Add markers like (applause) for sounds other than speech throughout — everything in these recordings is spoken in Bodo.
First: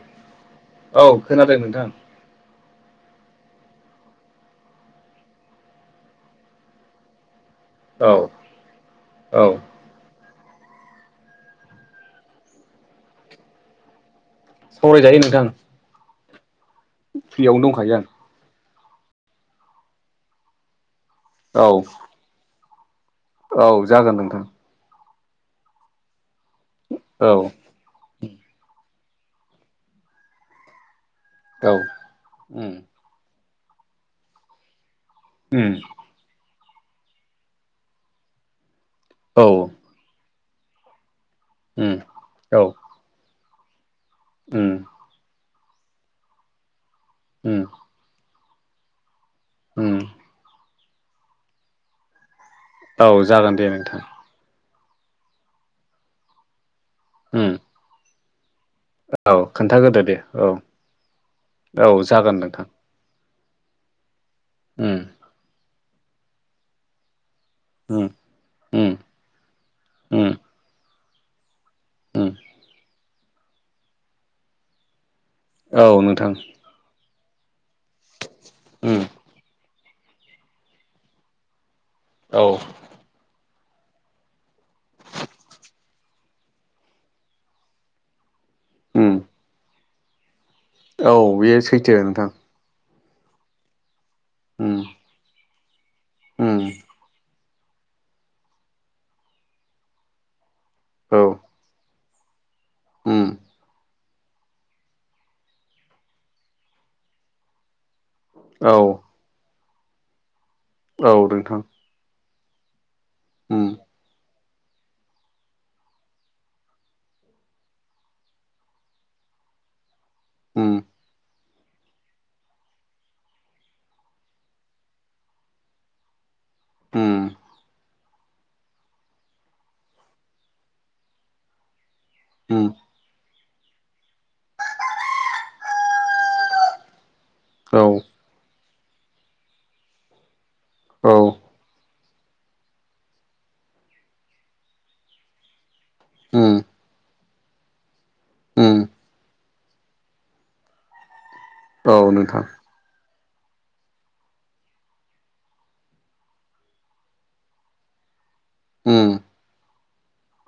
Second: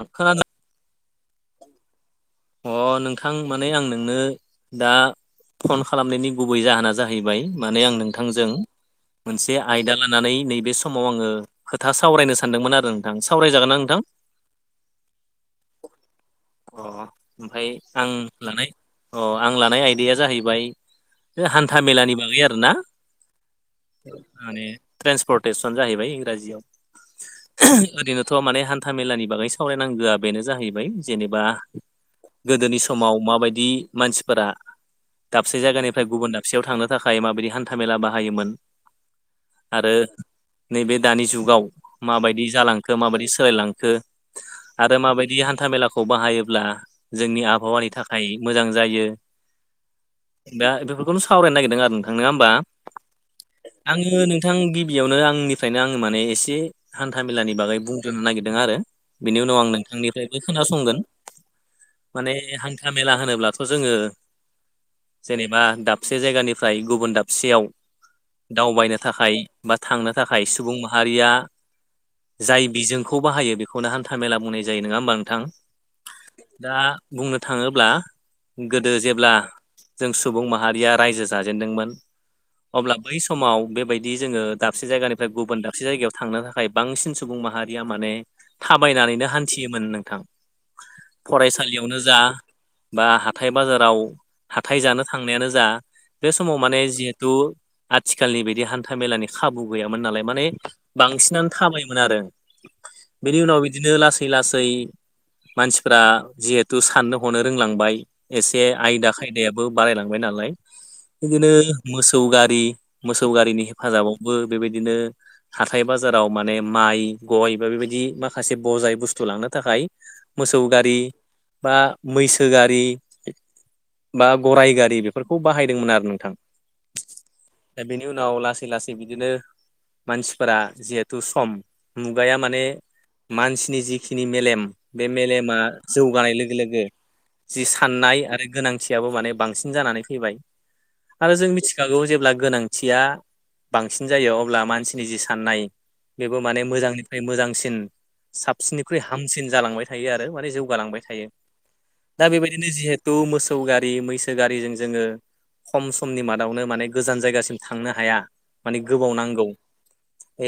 औ खोनादों औ खोनादों नोंथां। अ नोंथां माने आं नोंनो दा फन खालामनायनि गुबै जाहोना जाहैबाय माने आं औ नोंथांजों औ मोनसे आयदा लानानै नैबे समाव आङो खोथा सावरायनो सानदोंमोन आरो नोंथां। सावरायजागोन ना नोंथां सावरायजायो नोंथां। अ फ्रियावनो ओमफ्राय दंखायो आं लानाय अ आं लानाय आयदाया जाहैबाय बे हान्था औ मेलानि बागै आरोना औ जागोन नोंथां माने ट्रेन्सपर्रटेसन जाहैबाय इंराजियाव औ ओरैनोथ' माने हान्था मेलानि बागै सावरायनांगोआ बेनो जाहैबाय जेनेबा औ उम गोदोनि समाव माबायदि मानसिफोरा दाबसे उम जायगानि फ्राय गुबुन दाबसेयाव थांनो थाखाय माबायदि हान्था मेला बाहायोमोन औ आरो नैबे दानि जुगाव उम माबायदि औ जालांखो माबायदि सोलायलांखो उम आरो माबायदि हान्था मेलाखौ बाहायोब्ला जोंनि उम आबहावानि थाखाय मोजां जायो उम दा बेफोरखौनो सावरायनो नागिरदों आरो नोंथां नंङा होमबा औ जागोन दे नोंथां आङो नोंथां गिबियावनो आंनिफ्रायनो आंनो माने एसे हान्था मेलानि उम बागै बुंथ'नो नागिरदों आरो औ बिनि उनाव आं खोन्थाग्रोदो दे नोंथांनिफ्रायबो औ खोनासंगोन औ माने जागोन नोंथां हान्था मेला होनोब्लाथ' जोङो उम जेनेबा दाबसे जायगानिफ्राय गुबुन दाबसेयाव उम उम दावबायनो थाखाय बा थांनो उम थाखाय सुबुं माहारिया उम जाय बिजों खौ बाहायो बेखौनो हान्था मेला बुंनाय जायो नङा होमबा नोंथां औ नोंथां दा बुंनो थाङोब्ला गोदो उम जेब्ला जों सुबुं माहारिया रायजो जाजेनदोंमोन औ अब्ला बै समाव बेबायदि जोङो दाबसे जायगानिफ्राय गुबुन दाबसे जायगायाव थांनो थाखाय बांसिन सुबुं माहारिया माने उम थाबायनानैनो हान्थियोमोन नोंथां औ बेयो फरायसालियावनो सैथो जा नोंथां बा हाथाय बाजाराव उम हाथाय जानो थांनायानो जा बे उम समाव माने जिहेतु आथिखालनि बायदि हान्था मेलानि खाबु गैयामोन नालाय माने औ बांसिना थाबायोमोन आरो उम बेनि उनाव बिदिनो लासै लासै लासै मानसिफ्रा जिहेथु साननो हनो रोंलांबाय एसे औ आयदा खायदायाबो बारायलांबाय नालाय औ बिदिनो नोंथां मोसौ गारि मोसौ गारिनि उम हेफाजाबावबो बेबायदिनो हाथाय बाजाराव माने माइ गय बा बेबायदि माखासे बजाय बुस्थु लांनो थाखाय मोसौ उम गारि बा मैसो गारि बा गराइ गारि बेफोरखौ बाहायदोंमोन आरो नोंथां उम दा बेनि उनाव लासै लासै बिदिनो मानसिफोरा जिहेथु सम मुगाया माने उम मानसिनि जिखिनि मेलेम बे मेलेमा जौगानाय लो गो लोगो जि औ साननाय आरो गोनांथियाबो माने बांसिन जानानै फैबाय औ आरो जों मिथिखागौ जेब्ला गोनांथिया बांसिन जायो अब्ला मानसिनि जि साननाय बेबो उम माने मोजांनिफ्राय मोजांसिन उम साबसिननिख्रुइ हामसिन जालांबाय थायो आरो माने जौगालांबाय थायो औ दा नोंथां बेबायदिनो जिहेथु मोसौ गारि मैसो गारिजों जोङो खम समनि मादावनो माने गोजान जायगासिम थांनो हाया माने उम गोबाव नांगौ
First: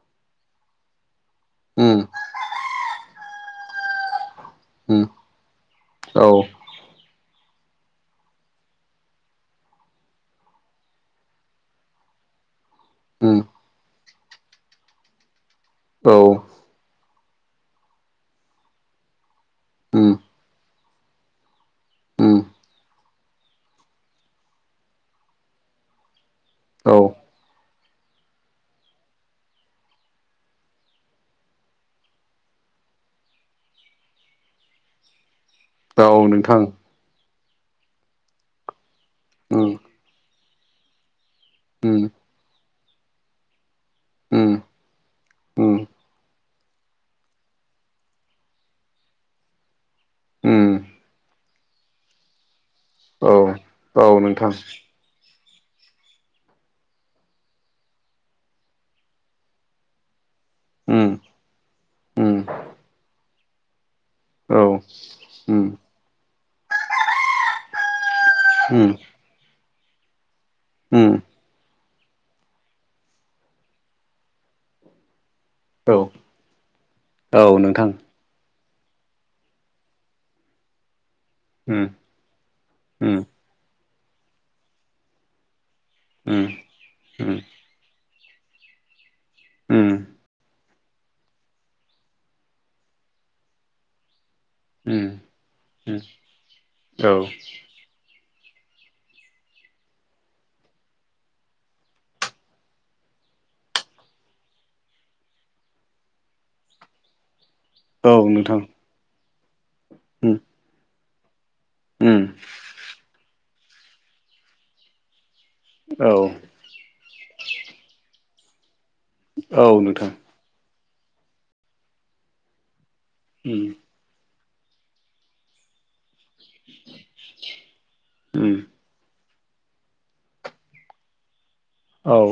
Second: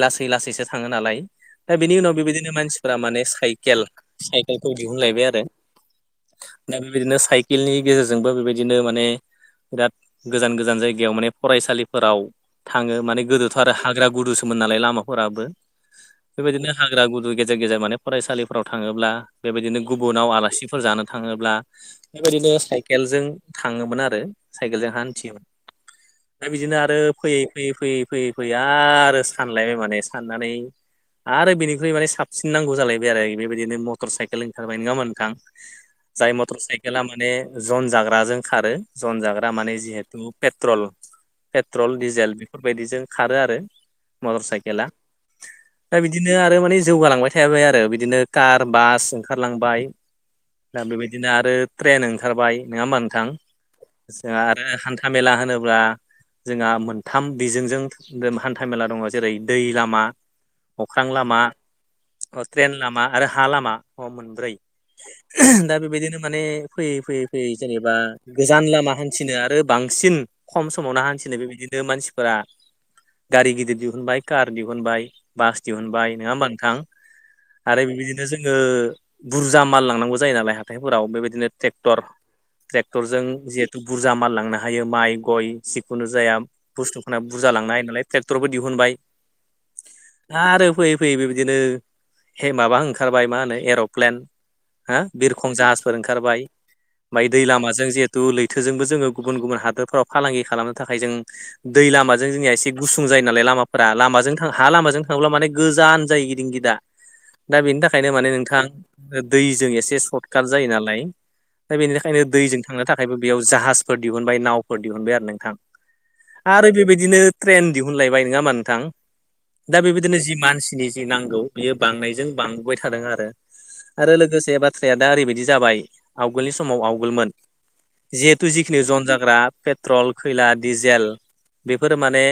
लासै लासैसो थाङो नालाय दा बिनि उम उनाव बेबायदिनो मानसिफोरा माने साइकेल साइकेलखौ उम दिहुनलायबाय आरो औ दा बेबायदिनो साइकेलनि गेजेरजोंबो बेबायदिनो माने बिराद गोजान गोजान जायगायाव माने फरायसालिफोराव थाङो माने उम गोदोथ' आरो हाग्रा गुदुसोमोन नालाय लामाफोराबो औ बेबायदिनो हाग्रा गुदु गेजेर गेजेर माने फरायसालिफोराव थाङोब्ला बेबायदिनो उम गुबुनाव आलासि फोर जानो थाङोब्ला उम बेबायदिनो साइकेलजों थाङोमोन आरो साइकेलजों हान्थियोमोन। दा बिदिनो आरो औ फैयै फैयै फैयै फैयै फैयै आरो सानलायबाय माने साननानै आरो बिनिख्रुइ माने साबसिन नांगौ जालायबाय आरो बेबायदिनो मटर साइकेल ओंखारबाय नङा होमबा नोंथां? औ जाय मटर नोंथां साइकेला माने जन जाग्राजों खारो जन जाग्रा उम माने जिहेतु पेट्रल पेट्रल उम डिजेल बेफोरबायदिजों खारो आरो मटर उम साइकेला उम दा बिदिनो आरो माने जौगालांबाय थायाबाय आरो बिदिनो कार बास ओंखारलांबाय। उम दा बेबायदिनो आरो ट्रेन ओंखारबाय नङा होमबा नोंथां औ औ जोंहा नोंथां आरो हान्था मेला होनोब्ला जोंहा मोनथाम बिजोंजों हान्था मेला दङ जेरै दै लामा अख्रां उम लामा उम ट्रेन लामा आरो हा लामा अ मोनब्रै औ। उम दा बेबायदिनो माने फैयै फैयै फैयै जेनेबा गोजान उम लामा हानथि हान्थिनो आरो बांसिन खम समावनो उम हान्थिनो बे बिदिनो मानसि फोरा गारि गिदिर दिहुनबाय कार दिहुनबाय बास औ दिहुनबाय नङा होमबा नोंथां? औ आरो नोंथां बेबायदिनो जोङो बुरजा माल लांनांगौ जायो नालाय हाथायफोराव बेबायदिनो उम टेक्टर उम ट्रेक्टरजों जिहेथु बुरजा माललांनो हायो माइ गय जिखुनु जाया। उम बुस्थुखौफोरखौ उम उम बुरजा लांनो नालाय ट्रेक्टरबो दिहुनबाय। उम आरो फैयै फैयै बेबदिनो माबा ओंखारबाय मा होनो एर'प्लेन हा उम बिरखं जाहाजफोर औ ओंखारबाय ओमफ्राय दै औ लामाजों जि दु लैथोजोंबो जोङो गुबुन गुबुन हादोरफोराव फालांगि खालामनो थाखाय जों दै लामाजों जोंनिया एसे गुसुं जायो नालाय लामाफोरा लामाजों हा लामाजों थांब्ला माने गोजान जायो। दिंगि दा दा बेनि थाखायनो माने नोंथां दैजों एसे सर्ट काट जायो नालाय। दा बेनिखायनो उम दैजों थांनो थाखायबो बेयाव जाहाजफोर दिहुनबाय नावफोर दिहुनबाय आरो नोंथां। औ। आरो बेबायदिनो ट्रेन दिहुनलायबाय नङा होबमा नोंथां? औ दा नोंथां बेबायदिनो जि मानसिनि जि नांगौ बियो बांनायजों बांबोबाय थादों आरो। उम आरो लोगोसे बाथ्राया दा ओरैबायदि जाबाय आवगोलनि समाव आवगोलमोन। जिहेथु जिखिनि जन जाग्रा पेट्रल खैला डिजेल बेफोरो औ माने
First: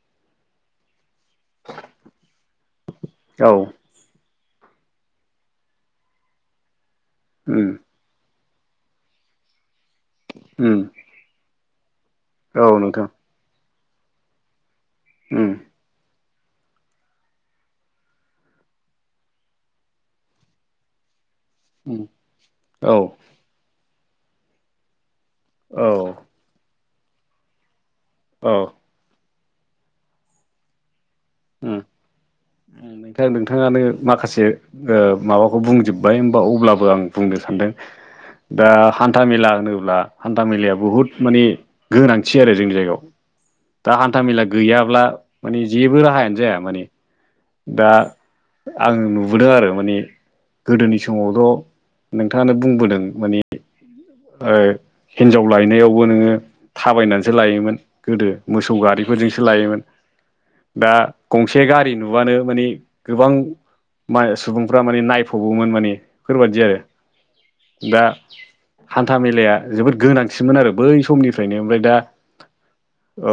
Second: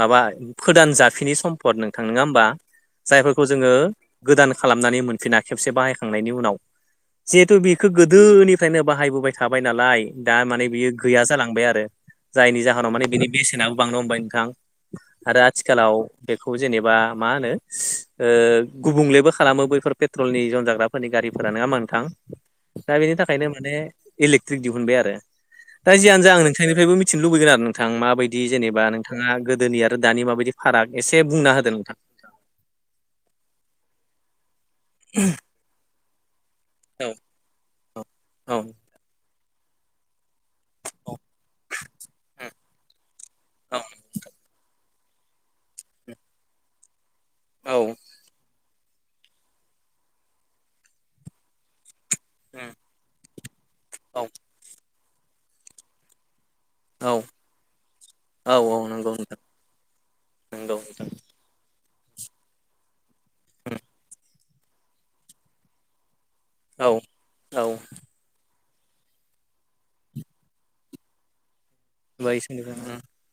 माबा फोदान जाफिनि सम्पद नोंथां नङा होमबा? जायफोरखौ औ जोङो गोदान खालामनानै मोनफिना खेबसे बाहायखांनायनि उनाव जिहेथु उम बेखौ गोदोनिफ्रायनो बाहायबोबाय थाबाय नालाय दा माने उम बियो गैया जालांबाय आरो। जायनि औ जाहोनाव नोंथां माने बिनि बेसेनाबो बांनो हमबाय नोंथां आरो उम आथिखालाव बेखौ जेनेबा मा होनो गुबुंलेबो खालामो बैफोर पेट्रल पेट्रलनि जन जाग्राफोरनि गारिफोरा नङा होनबा नोथां उम औ दा बेनि थाखाय। ओंखायनो माने इलेकट्रिक दिहुनबाय आरो। औ दा जियानो जा आं नोंथांनिफ्रायबो मिथिनो लुबैगोन आरो नोंथां माबायदि औ जेनेबा नोंथाङा गोदोनि आरो दानि माबायदि फाराग एसे बुंना होदो उम नोंथां। नोंथां नोंथाङानो माखासे माबाखौ बुंजोबबाय होमबा अब्लाबो आं बुंनो सानदों। औ औ दा हान्था मेला होनोब्ला हान्था मेलाया बुहुद माने गोनांथि आरो जोंनि जायगायाव। दा हान्था मेला गैयाब्ला माने जेबो राहायानो जाया माने। औ दा आं नुबोदों आरो माने गोदोनि समावथ' नोंथाङानो बुंबोदों मानि औ। हिन्जाव लायनायावबो नोङो औ औ थाबायनानैसो लायोमोन गोदो औ मोसौ औ नंगौ नोंथां गारिफोरजोंसो लायोमोन। नंगौ दा नोंथां गंसे गारि नुबानो मानि गोबां माय सुबुंफ्रा माने नायफबोमोन माने बेफोरबायदि आरो औ दा हान्था मेलाया जोबोद गोनांथिनमोन आरो बै समनिफ्रायनो ओमफ्राय दा (unintelligible) औ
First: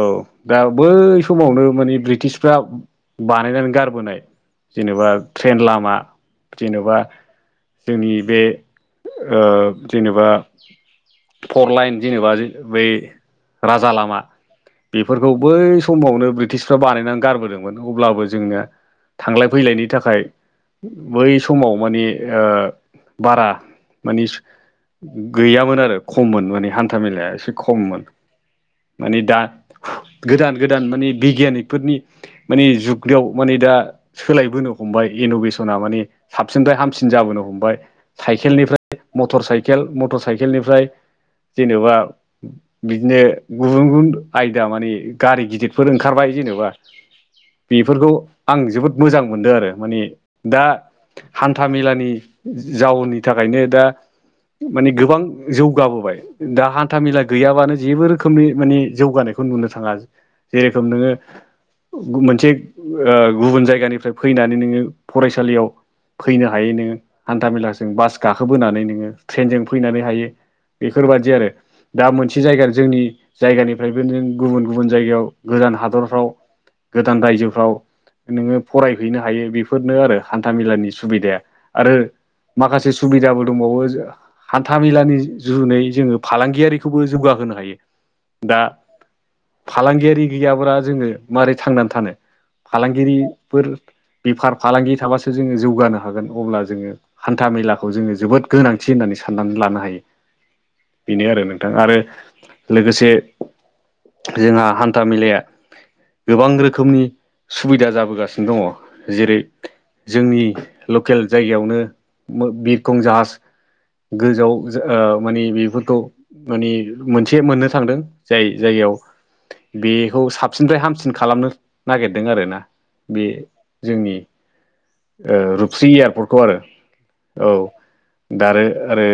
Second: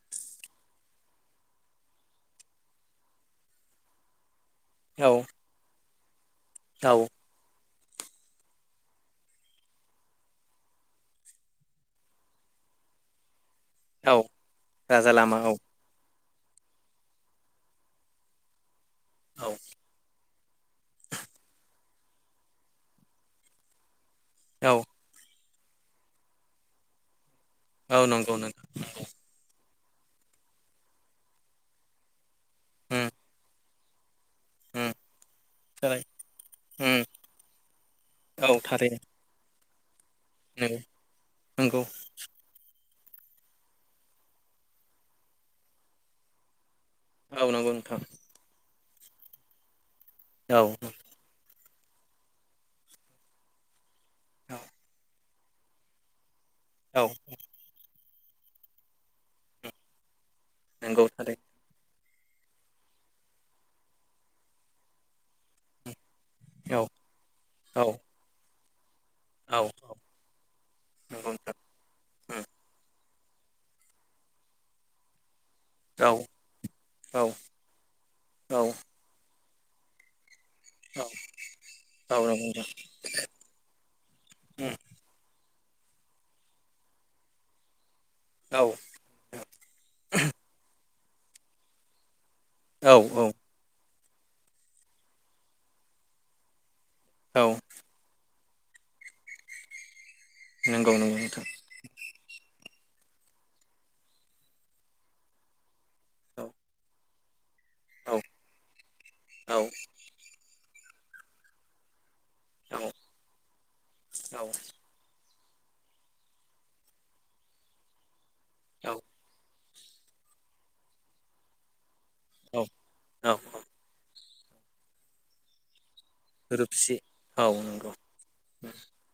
दा बै समावनो मानिे ब्रिटिसफ्रा बानायनानै गारबोनाय जेनेबा औ ट्रेन लामा जेनेबा औ जोंनि बे जेनेबा फर लाइन जेनेबा बै राजा लामा औ राजा बेफोरखौ लामा औ बै समावनो ब्रिटिश फोरा बानायनानै गारबोदोंमोन अब्लाबो जोंनिया थांलाय औ फैलायनि थाखाय बै समाव माने बारा माने औ गैयामोन आरो खममोन माने हान्था मेलाया एसे खममोन औ नंगौ नोंथां माने दा गोदान गोदान माने बिगियानिफोरनि माने उम जुगाव माने दा सोलायबोनो उम हमबाय इन'भेसना थारै माने साबसिननिफ्राय उम हामसिन जाबोनो हमबाय औ साइकेलनिफ्राय थारैनो मटर साइकेल मटर नंगौ साइकेलनिफ्राय नंगौ जेनेबा बिदिनो गुबुन गुबुन आयदा माने गारि गिदिरफोर ओंखारबाय जेनेबा औ नंगौ नोंथां बेफोरखौ आं जोबोद मोजां मोनदों आरो माने दा औ हान्था मेलानि जाउननि थाखायनो दा औ माने गोबां जौगाबोबाय दा हान्था औ मेला गैयाबानो जेबो रोखोमनि माने जौगानायखौ नुनो थाङा जेरोखम नंगौ नोङो थारै मोनसे गुबुन जायगानिफ्राय फैनानै नोङो फरायसालियाव फैनो हायो औ नोङो हान्था औ मेलाजों बास गाखोबोनानै नोङो ट्रेनजों औ फैनानै हायो बेफोरबादि नंगौ आरो नोंथां दा मोनसे उम जायगा जोंनि जायगानिफ्रायबो नों गुबुन गुबुन जायगायाव गोदान औ हादरफ्राव गोदान औ रायजोफ्राव नोङो औ फरायहैनो हायो बेफोरनो आरो हान्थाामेलानि सुबिदाया आरो औ नंगौ माखासे सुबिदाबो दंबावो हान्था नोंथां मेलानि जुनै जोङो फालांगियारिखौबो जौगाहोनो हायो दा उम औ फालांगियारि गैयाब्ला जोङो मारोरै थांनानै थानो औ फालांगिरि फोर बेफार फालांगि थाबासो जोङो जौगानो हागोन अब्ला जोङो औ हान्था मेलाखौ जोङो जोबोद गोनांथि होननानै साननानै लानो हायो नंगौ नंगौ बेनो आरो नोंथां नों थां आरो लोगोसे जोंहा हान्था मेलाया गोबां रोखोमनि सुबिदा औ जाबोगासिनो दङ जेरै औ जोंनि लकेल जायगायावनो बिरखं जाहाज गोजौआव माने बेफोरखौ माने मोनसे मोननो थांदों जाय औ जायगायाव बेखौ साबसिननिफ्राय हामसिन खालामनो नागिरदों आरोना औ बे औ जोंनि रुपस्रि एयारपर्ट रुपसि औ नंगौ दा आरो आरो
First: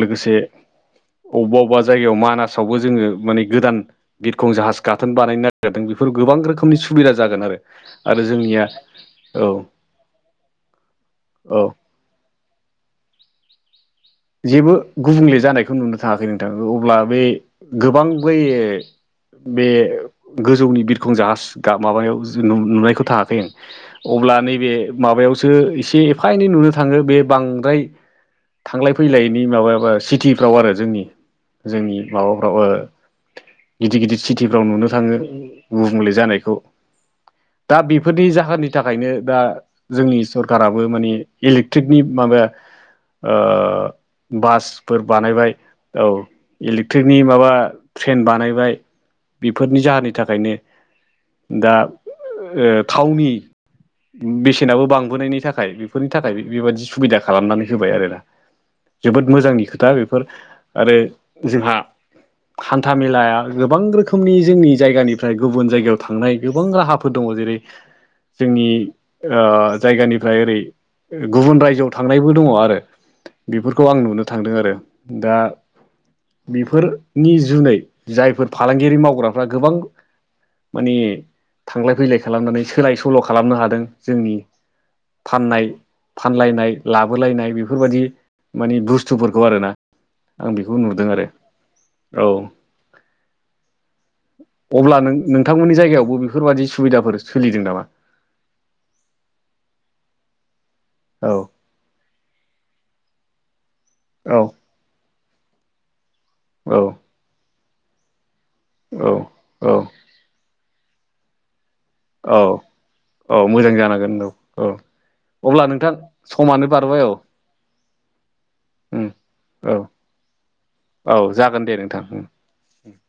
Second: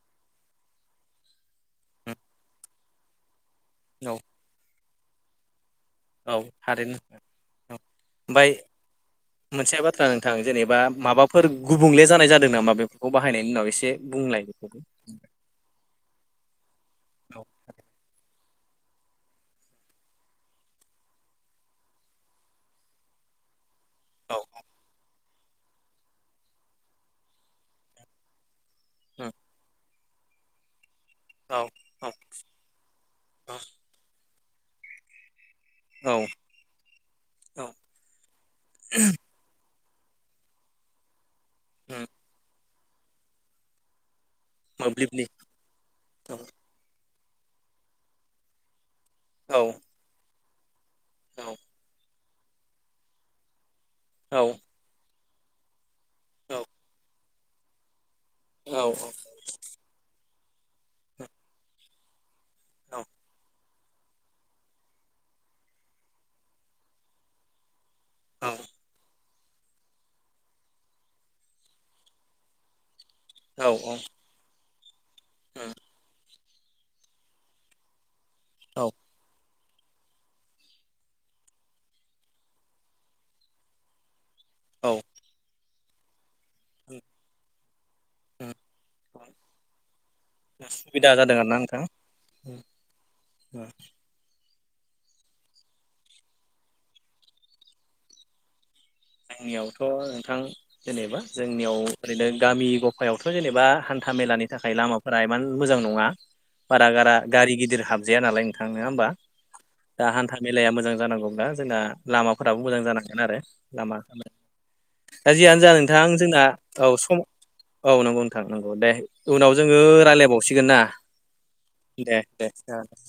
लोगोसे अबेबा अबेबा उम जायगायाव मानासावबो जोङो माने गोदान औ बिरखं जाहाज गाथोन बानायनाय जादों बेफोर औ गोबां रोखोमनि थारैनो सुबिदा जागोन आरो औ आरो जोंनिया औ फोरा नोंथां जेनेबा माबाफोर औ गुबुंले जानाय जादों नामा बेफोरखौ बाहायनायनि उनाव एसे बुंलाय जेबो बेखौबो गुबुंले जानायखौ नुनो थाङाखै नोंथां अब्ला बे औ गोबां बै बे गोजौनि बिरखं जाहाज माबायाव नुनायखौ थांङाखै आं अब्ला औ नैबे माबायाव ऐसा एनै नुनो थाङो बे बांद्राय थांलाय औ फैलायनि माबा सिटिफ्राव आरो जोंनि औ जोंनि औ माबाफ्राव गिदिर गिदिर सिटिफ्राव नुनो थाङो गुबुंले औ जानायखौ औ दा बेफोरनि जाहोननि थाखायनो दा जोंनि सरकाराबो माने इलेक्ट्रिकनि उम माबाया बासफोर मोब्लिबनि बानायबाय औ इलिक ट्रिकनि माबा ट्रेन बानायबाय औ बेफोरनि जाहोननि थाखायनो औ दा ओ थावनि औ बेसेनाबो बांबोनायनि थाखाय बेफोरनि थाखाय औ बेबायादि सुबिदा खालामनानै होबाय आरोना औ जोबोद मोजांनि खोथा बेफोर आरो जोंहा हान्था मेेलाया गोबां रोखोमनि जोंनि जायगानिफ्राय गुबुन जायगायाव थांनाय गोबां राहाफोर दङ जेरै जोंनि ओ जायगानिफ्राय ओरै गुबुन रायजोआव थांनायबो दङ आरो औ औ मोननो थांदों आरो दा बेफोरनि जुनै जायफोर औ फालांगियारि मावग्राफ्रा गोबां माने थांलाय फैलाय खालामनानै सोलाय सोल' खालामनो हादों जोंनि औ फाननाय फानलायनाय लाबोलायनाय बेफोरबायदि माने बुस्थुफोरखौ आरो ना आं बेखौ नुदों सुबिदा आरो जादों आरोना नोंथां औ अब्ला नों नोंथांमोननि जायगायावबो बेफोरबायाददि सुबिदाफोर सोलिदों नामा जोंनियावथ' नोंथां जेनेबा औ जोंनियाव ओरैनो गामि गफायावथ' जेनेबा हान्था मेलानि औ थाखाय लामाफोरा इमान मोजां नङा औ बारा गारा गारि गिदिर हाबजाया नालाय नोंथां नंङा होमबा औ औ दा हान्था मेलाया मोजां जानांगौब्ला जोंना औ लामाफोराबो मोजां जानागोन औ आरो मोजां लामा जानांगोन औ खालाम औ दा जियानो अब्ला जा नोंथां जोंना समानो औ बारबाय सम औ नंगौ नोंथां नंगौ दे उम उनाव औ जोंङो रायज्लायबावसिगोन ना औ जागोन दे नोंथां दा